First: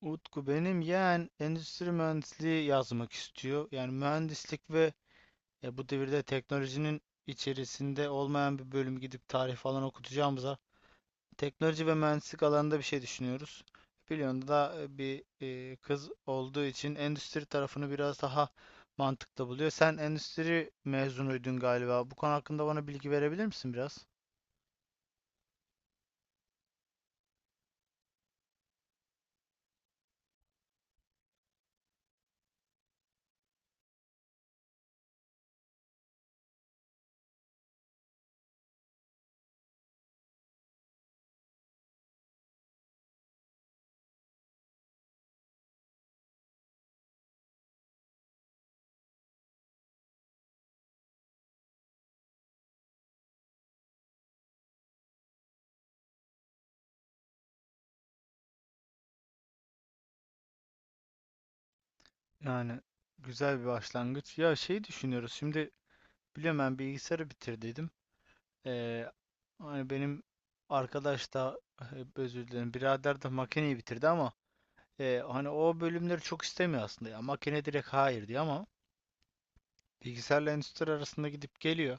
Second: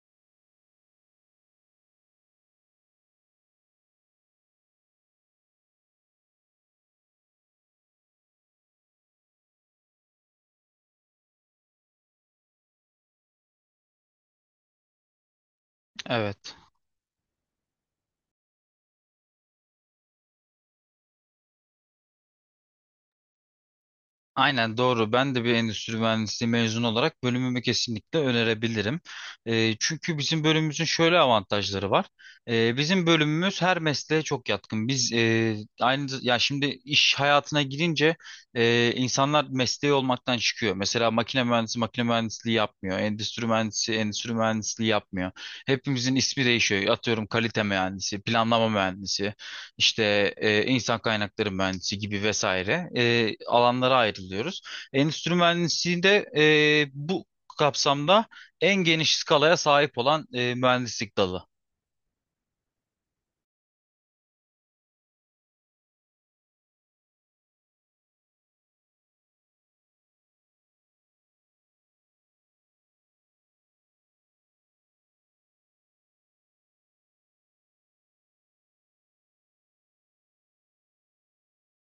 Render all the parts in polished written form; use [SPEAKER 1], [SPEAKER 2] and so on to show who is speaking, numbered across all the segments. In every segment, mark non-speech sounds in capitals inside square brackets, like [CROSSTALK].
[SPEAKER 1] Utku benim yeğen endüstri mühendisliği yazmak istiyor. Yani mühendislik ve ya bu devirde teknolojinin içerisinde olmayan bir bölüm gidip tarih falan okutacağımıza teknoloji ve mühendislik alanında bir şey düşünüyoruz. Biliyorsun da bir kız
[SPEAKER 2] Evet.
[SPEAKER 1] olduğu için endüstri tarafını biraz daha mantıklı buluyor. Sen endüstri mezunuydun galiba. Bu konu hakkında bana bilgi verebilir misin biraz?
[SPEAKER 2] Aynen doğru. Ben de bir endüstri mühendisliği mezunu olarak bölümümü kesinlikle önerebilirim. Çünkü bizim bölümümüzün şöyle avantajları var. Bizim bölümümüz her mesleğe çok yatkın. Biz aynı ya şimdi iş hayatına girince insanlar mesleği olmaktan çıkıyor. Mesela makine mühendisi makine mühendisliği yapmıyor. Endüstri mühendisi endüstri mühendisliği yapmıyor. Hepimizin ismi değişiyor. Atıyorum kalite mühendisi, planlama mühendisi. İşte insan kaynakları mühendisi gibi vesaire alanlara ayrılıyoruz. Endüstri mühendisliğinde bu kapsamda en geniş skalaya sahip olan mühendislik dalı.
[SPEAKER 1] Yani güzel bir başlangıç. Ya şey düşünüyoruz. Şimdi biliyorum ben bilgisayarı bitirdiydim. Ee, Hani benim arkadaş da hep özür dilerim birader de makineyi bitirdi ama hani o bölümleri çok istemiyor aslında ya makine direkt hayır diyor ama bilgisayarla endüstri arasında gidip geliyor.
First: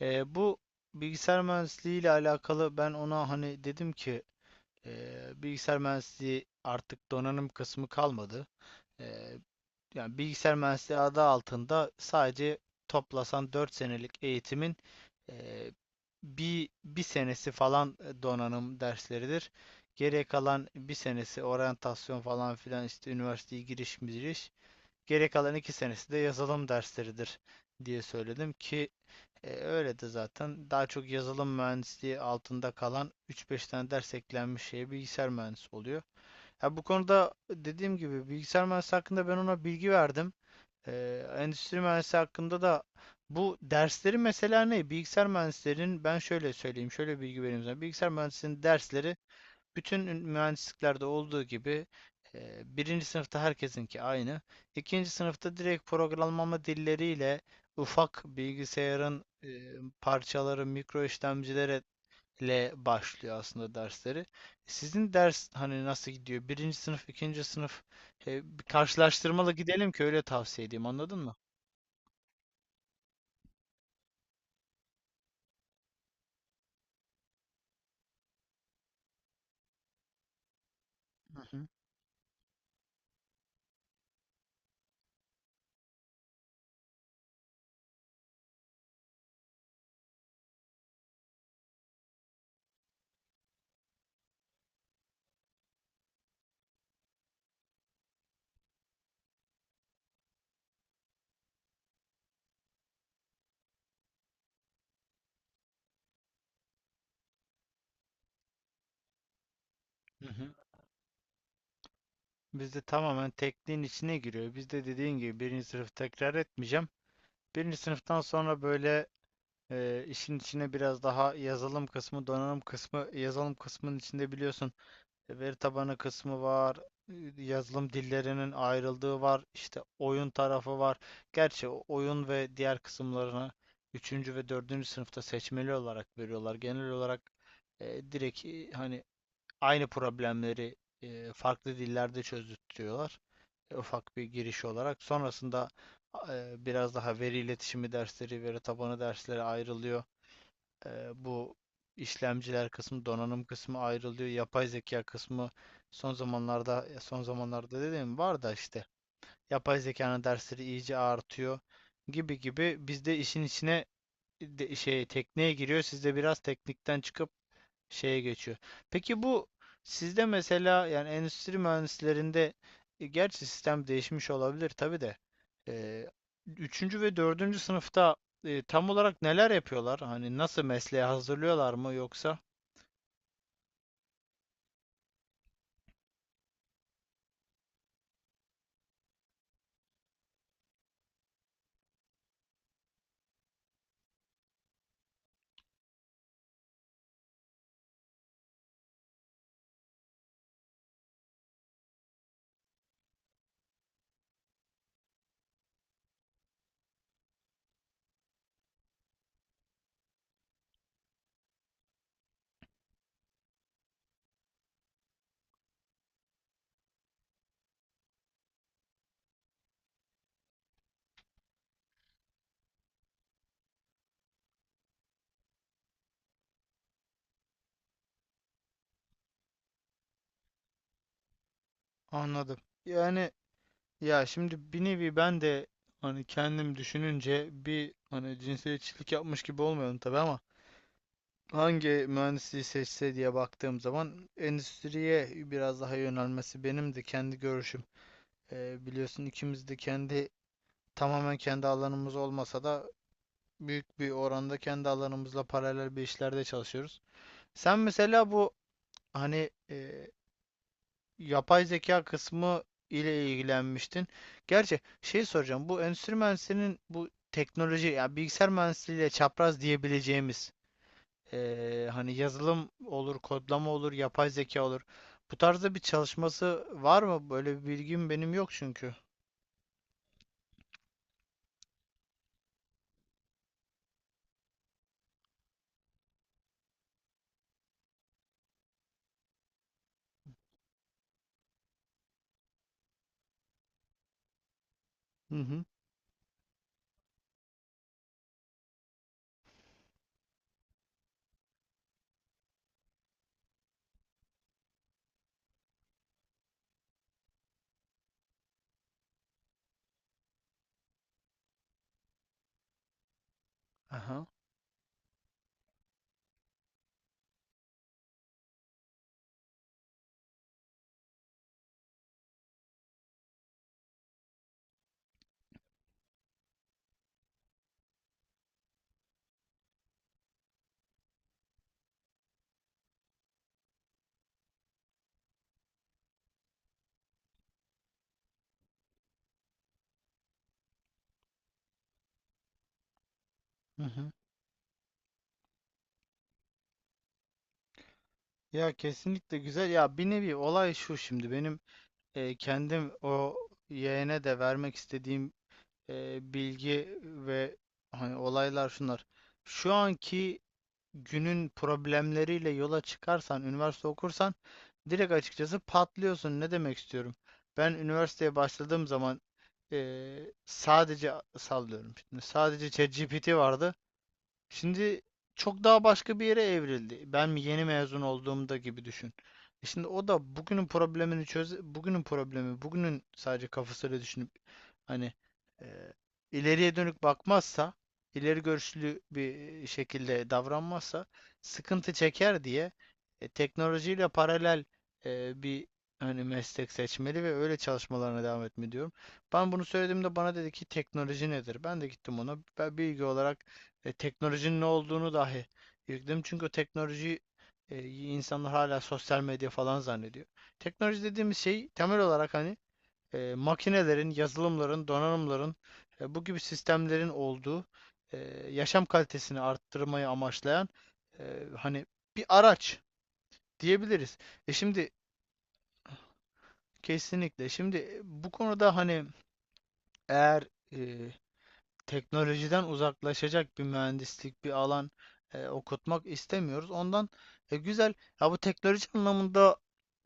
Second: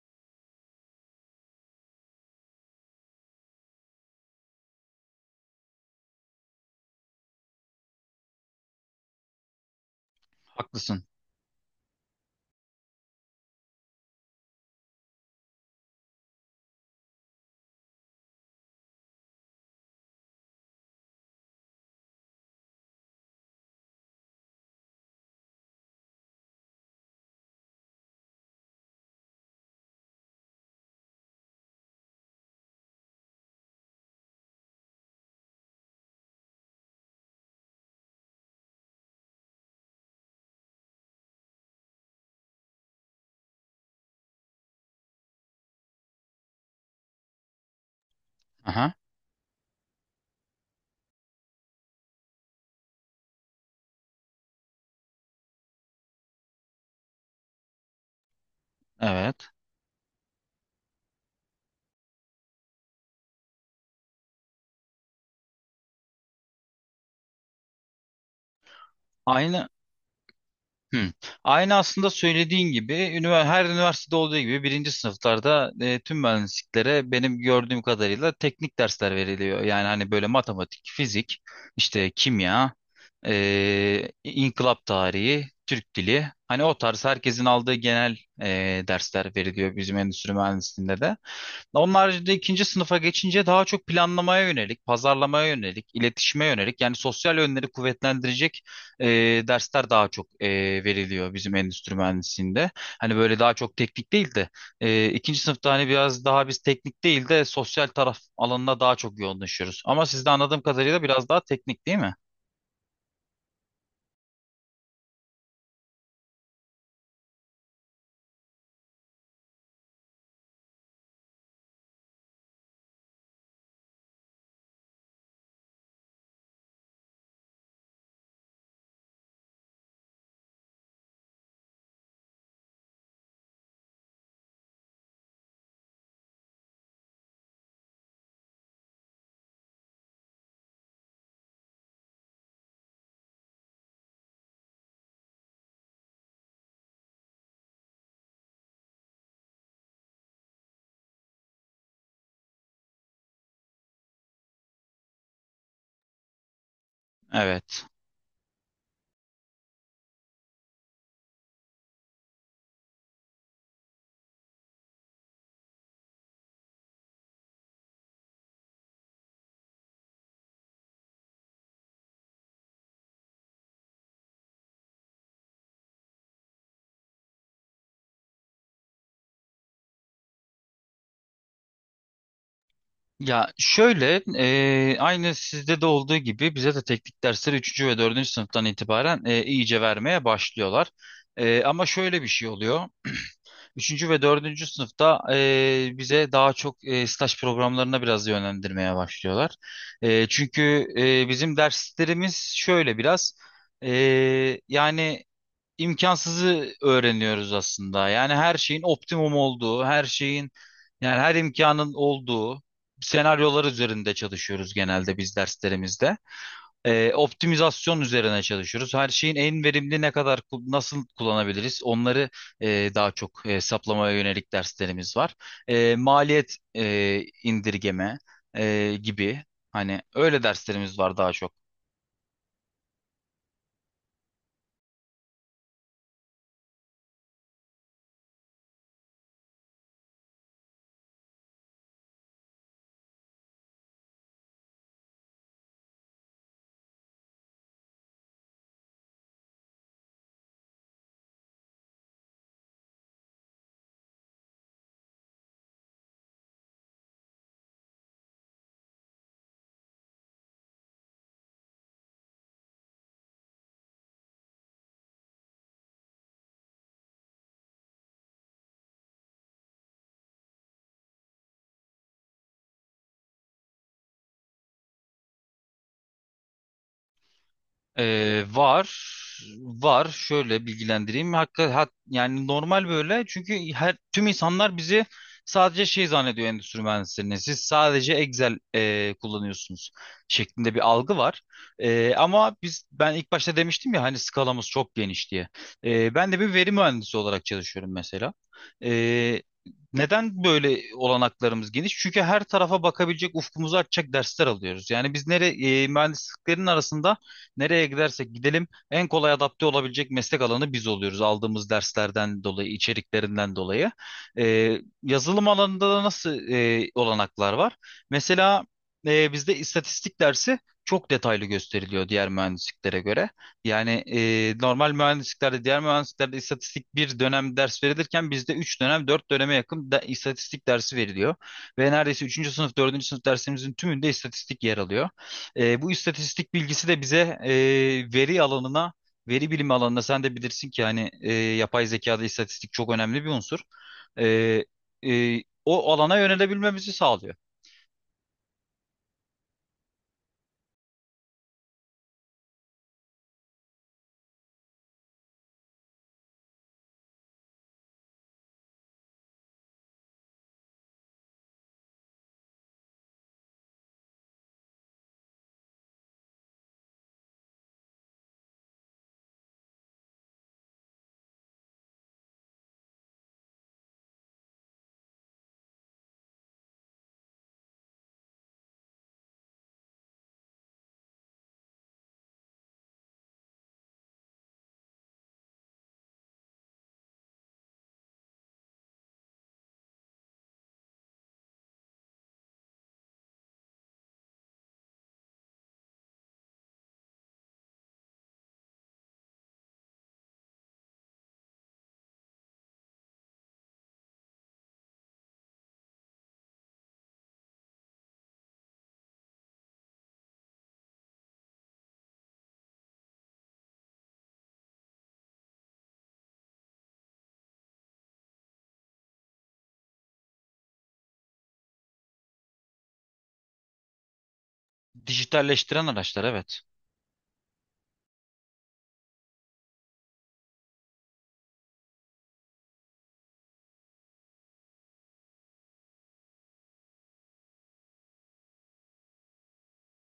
[SPEAKER 1] Bu bilgisayar mühendisliği ile alakalı ben ona hani dedim ki bilgisayar mühendisliği artık donanım kısmı kalmadı. E, Yani bilgisayar mühendisliği
[SPEAKER 2] Haklısın.
[SPEAKER 1] adı altında sadece toplasan 4 senelik eğitimin eee, bir senesi falan donanım dersleridir. Geriye kalan bir senesi oryantasyon falan filan işte üniversiteye giriş giriş. Geriye kalan iki senesi de yazılım dersleridir diye söyledim ki öyle de zaten daha çok yazılım mühendisliği altında kalan üç beş tane ders eklenmiş şeye bilgisayar mühendisi oluyor. Ha, bu konuda dediğim gibi bilgisayar mühendisi hakkında ben ona bilgi verdim. Endüstri mühendisi hakkında da bu dersleri mesela ne? Bilgisayar mühendislerinin ben şöyle söyleyeyim, şöyle bilgi vereyim sana. Bilgisayar mühendisinin
[SPEAKER 2] Aha,
[SPEAKER 1] dersleri bütün mühendisliklerde olduğu gibi birinci sınıfta herkesinki aynı. İkinci sınıfta direkt programlama dilleriyle ufak bilgisayarın
[SPEAKER 2] evet.
[SPEAKER 1] parçaları, mikro işlemcilerle başlıyor aslında dersleri. Sizin ders hani nasıl gidiyor? Birinci sınıf, ikinci sınıf bir karşılaştırmalı
[SPEAKER 2] Aynı.
[SPEAKER 1] gidelim ki öyle tavsiye edeyim.
[SPEAKER 2] Hı.
[SPEAKER 1] Anladın mı?
[SPEAKER 2] Aynı aslında söylediğin gibi her üniversitede olduğu gibi birinci sınıflarda tüm mühendisliklere benim gördüğüm kadarıyla teknik dersler veriliyor. Yani hani böyle matematik,
[SPEAKER 1] Hı
[SPEAKER 2] fizik,
[SPEAKER 1] hı,
[SPEAKER 2] işte kimya, inkılap tarihi, Türk dili. Hani o tarz herkesin aldığı genel dersler veriliyor bizim endüstri mühendisliğinde de. Onun haricinde ikinci sınıfa geçince daha çok planlamaya yönelik, pazarlamaya yönelik, iletişime yönelik yani sosyal yönleri kuvvetlendirecek e, dersler daha çok veriliyor bizim endüstri mühendisliğinde. Hani böyle daha çok teknik değil de ikinci sınıfta hani biraz daha biz teknik değil de sosyal taraf alanına daha çok yoğunlaşıyoruz. Ama siz
[SPEAKER 1] hı
[SPEAKER 2] de
[SPEAKER 1] hı.
[SPEAKER 2] anladığım kadarıyla biraz daha teknik değil mi?
[SPEAKER 1] Bizde tamamen tekniğin içine giriyor. Bizde dediğin gibi birinci sınıf tekrar etmeyeceğim. Birinci sınıftan sonra böyle işin içine biraz daha yazılım kısmı, donanım kısmı, yazılım kısmının içinde biliyorsun veri tabanı kısmı var, yazılım dillerinin ayrıldığı var, işte oyun tarafı var. Gerçi oyun ve diğer kısımlarını üçüncü ve dördüncü sınıfta seçmeli olarak veriyorlar. Genel olarak direkt hani aynı problemleri farklı dillerde çözdürtüyorlar. Ufak bir giriş olarak. Sonrasında biraz daha veri iletişimi dersleri, veri tabanı dersleri ayrılıyor. E, Bu işlemciler kısmı, donanım kısmı ayrılıyor. Yapay zeka kısmı son zamanlarda, son zamanlarda
[SPEAKER 2] Evet.
[SPEAKER 1] dediğim var da işte yapay zekanın dersleri iyice artıyor gibi gibi biz de işin içine de, şey tekneye giriyor. Siz de biraz teknikten çıkıp şeye geçiyor. Peki bu sizde mesela yani endüstri mühendislerinde gerçi sistem değişmiş olabilir tabii de e, üçüncü ve dördüncü sınıfta tam olarak neler yapıyorlar? Hani nasıl mesleğe hazırlıyorlar mı yoksa?
[SPEAKER 2] Ya şöyle aynı sizde de olduğu gibi bize de teknik dersleri üçüncü ve dördüncü sınıftan itibaren iyice vermeye başlıyorlar. Ama şöyle bir şey oluyor. Üçüncü ve dördüncü sınıfta bize daha çok staj programlarına biraz yönlendirmeye başlıyorlar. Çünkü bizim derslerimiz şöyle biraz e, yani imkansızı öğreniyoruz aslında. Yani her şeyin optimum olduğu, her şeyin yani her imkanın olduğu senaryolar üzerinde çalışıyoruz genelde biz derslerimizde. Optimizasyon üzerine çalışıyoruz. Her şeyin en verimli ne kadar nasıl kullanabiliriz? Onları daha çok hesaplamaya yönelik derslerimiz var. Maliyet indirgeme gibi hani öyle derslerimiz var daha çok.
[SPEAKER 1] Anladım. Yani ya şimdi bir nevi ben de hani kendim düşününce bir hani cinsiyetçilik yapmış gibi olmayalım tabii ama hangi mühendisliği seçse diye baktığım zaman endüstriye biraz daha yönelmesi benim de kendi görüşüm. Biliyorsun ikimiz de kendi tamamen kendi alanımız olmasa da büyük bir oranda kendi alanımızla paralel bir işlerde çalışıyoruz. Sen mesela bu hani yapay zeka kısmı ile ilgilenmiştin. Gerçi şey soracağım bu endüstri mühendisliğinin bu teknoloji ya bilgisayar mühendisliğiyle çapraz diyebileceğimiz hani yazılım olur, kodlama olur, yapay zeka olur. Bu tarzda bir çalışması var mı? Böyle bir bilgim benim yok çünkü.
[SPEAKER 2] Var. Var. Şöyle bilgilendireyim. Hakikaten yani normal böyle. Çünkü her tüm insanlar bizi sadece şey zannediyor endüstri mühendislerini. Siz sadece Excel kullanıyorsunuz şeklinde bir algı var. Ama biz ben ilk başta demiştim ya hani skalamız çok geniş
[SPEAKER 1] Hı
[SPEAKER 2] diye.
[SPEAKER 1] hı.
[SPEAKER 2] Ben de bir veri mühendisi olarak çalışıyorum mesela. E, Neden böyle olanaklarımız geniş? Çünkü her tarafa bakabilecek ufkumuzu açacak dersler alıyoruz. Yani biz nereye mühendisliklerin arasında nereye gidersek gidelim en kolay adapte olabilecek meslek alanı biz oluyoruz aldığımız derslerden dolayı, içeriklerinden dolayı.
[SPEAKER 1] Aha.
[SPEAKER 2] Yazılım alanında da nasıl olanaklar var? Mesela bizde istatistik dersi çok detaylı gösteriliyor diğer mühendisliklere göre. Yani normal mühendisliklerde, diğer mühendisliklerde istatistik bir dönem ders verilirken bizde 3 dönem, 4 döneme yakın da, istatistik dersi veriliyor. Ve neredeyse üçüncü sınıf, dördüncü sınıf dersimizin tümünde istatistik yer alıyor. Bu istatistik bilgisi de bize e, veri alanına, veri bilimi alanına sen de bilirsin ki hani yapay zekada istatistik çok önemli bir unsur.
[SPEAKER 1] Hı hı.
[SPEAKER 2] E, O alana yönelebilmemizi sağlıyor.
[SPEAKER 1] Ya kesinlikle güzel. Ya bir nevi olay şu şimdi benim kendim o yeğene de vermek istediğim bilgi ve hani olaylar şunlar. Şu anki günün problemleriyle yola çıkarsan, üniversite okursan direkt açıkçası patlıyorsun. Ne demek istiyorum? Ben üniversiteye başladığım zaman e, sadece sallıyorum. Şimdi sadece ChatGPT vardı. Şimdi çok daha başka bir yere evrildi. Ben mi yeni mezun olduğumda gibi düşün. Şimdi o da bugünün problemini çöz, bugünün problemi, bugünün sadece kafasıyla düşünüp hani e, ileriye dönük bakmazsa, ileri görüşlü bir şekilde davranmazsa sıkıntı çeker diye teknolojiyle paralel bir hani meslek seçmeli ve öyle çalışmalarına devam etme diyorum. Ben bunu söylediğimde bana dedi ki teknoloji nedir? Ben de gittim ona. Ben bilgi olarak teknolojinin ne olduğunu dahi irkeledim. Çünkü o teknolojiyi insanlar hala sosyal medya falan zannediyor. Teknoloji dediğimiz şey temel olarak hani makinelerin, yazılımların, donanımların bu gibi sistemlerin olduğu e, yaşam kalitesini arttırmayı amaçlayan e, hani bir araç diyebiliriz. Şimdi
[SPEAKER 2] Dijitalleştiren araçlar, evet.
[SPEAKER 1] kesinlikle. Şimdi bu konuda hani eğer e, teknolojiden uzaklaşacak bir mühendislik bir alan okutmak istemiyoruz. Ondan güzel. Ya bu teknoloji anlamında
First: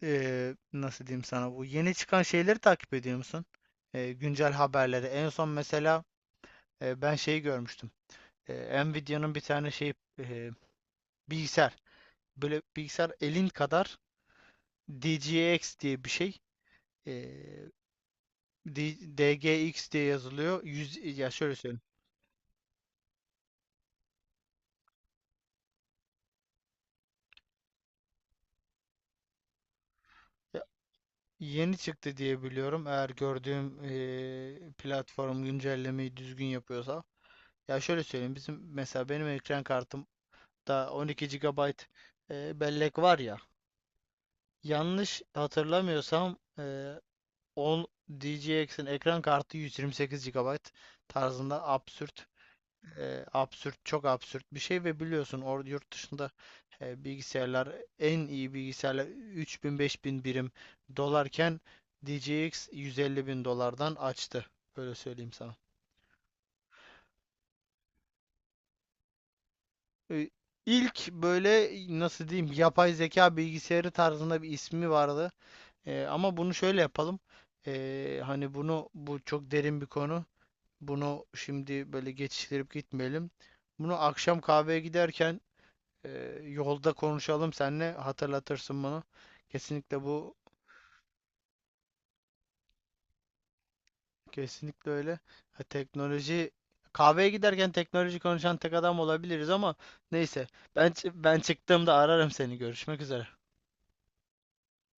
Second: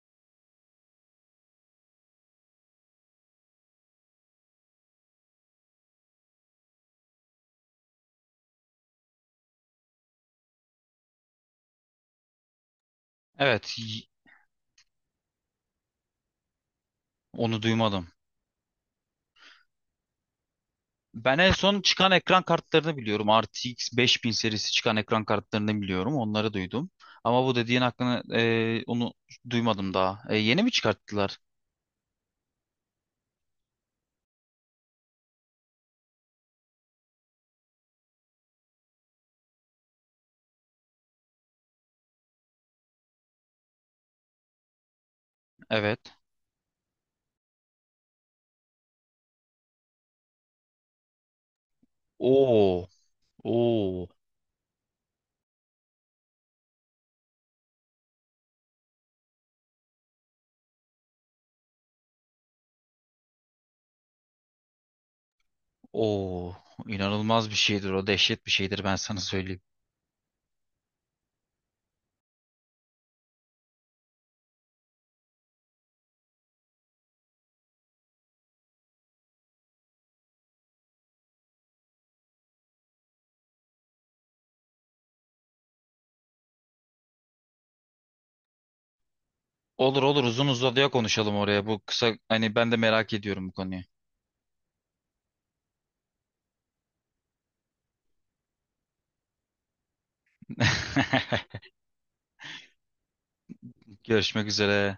[SPEAKER 1] nasıl diyeyim sana bu yeni çıkan şeyleri takip ediyor musun? Güncel haberleri. En son mesela ben şeyi görmüştüm. Nvidia'nın bir tane şey e, bilgisayar. Böyle bilgisayar elin
[SPEAKER 2] Evet,
[SPEAKER 1] kadar DGX diye bir şey. E,
[SPEAKER 2] onu duymadım.
[SPEAKER 1] DGX diye yazılıyor. 100, ya
[SPEAKER 2] Ben en
[SPEAKER 1] şöyle söyleyeyim.
[SPEAKER 2] son çıkan ekran kartlarını biliyorum. RTX 5000 serisi çıkan ekran kartlarını biliyorum. Onları duydum. Ama bu dediğin hakkını onu duymadım daha. Yeni mi çıkarttılar?
[SPEAKER 1] Yeni çıktı diye biliyorum. Eğer gördüğüm platform güncellemeyi düzgün yapıyorsa. Ya şöyle söyleyeyim. Bizim mesela benim ekran kartımda 12 GB bellek var ya. Yanlış
[SPEAKER 2] Evet.
[SPEAKER 1] hatırlamıyorsam 10 DGX'in ekran kartı 128 GB tarzında absürt
[SPEAKER 2] Oo.
[SPEAKER 1] absürt, çok
[SPEAKER 2] Oo.
[SPEAKER 1] absürt bir şey ve biliyorsun orada yurt dışında bilgisayarlar en iyi bilgisayarlar 3000 bin beş bin birim dolarken D J DJX 150 bin dolardan açtı. Böyle söyleyeyim sana.
[SPEAKER 2] Oo, inanılmaz bir şeydir o, dehşet bir şeydir ben sana söyleyeyim.
[SPEAKER 1] E, İlk böyle nasıl diyeyim yapay zeka bilgisayarı tarzında bir ismi vardı. Ama bunu şöyle yapalım. Hani bunu bu çok derin bir konu. Bunu şimdi böyle geçiştirip gitmeyelim. Bunu akşam kahveye giderken yolda konuşalım seninle hatırlatırsın bunu. Kesinlikle
[SPEAKER 2] Olur olur,
[SPEAKER 1] bu
[SPEAKER 2] uzun uzadıya konuşalım oraya, bu kısa hani ben de merak ediyorum bu konuyu.
[SPEAKER 1] kesinlikle öyle. Ha, teknoloji kahveye giderken teknoloji konuşan tek adam olabiliriz ama neyse
[SPEAKER 2] [LAUGHS]
[SPEAKER 1] ben ben çıktığımda ararım seni. Görüşmek üzere.
[SPEAKER 2] Görüşmek üzere.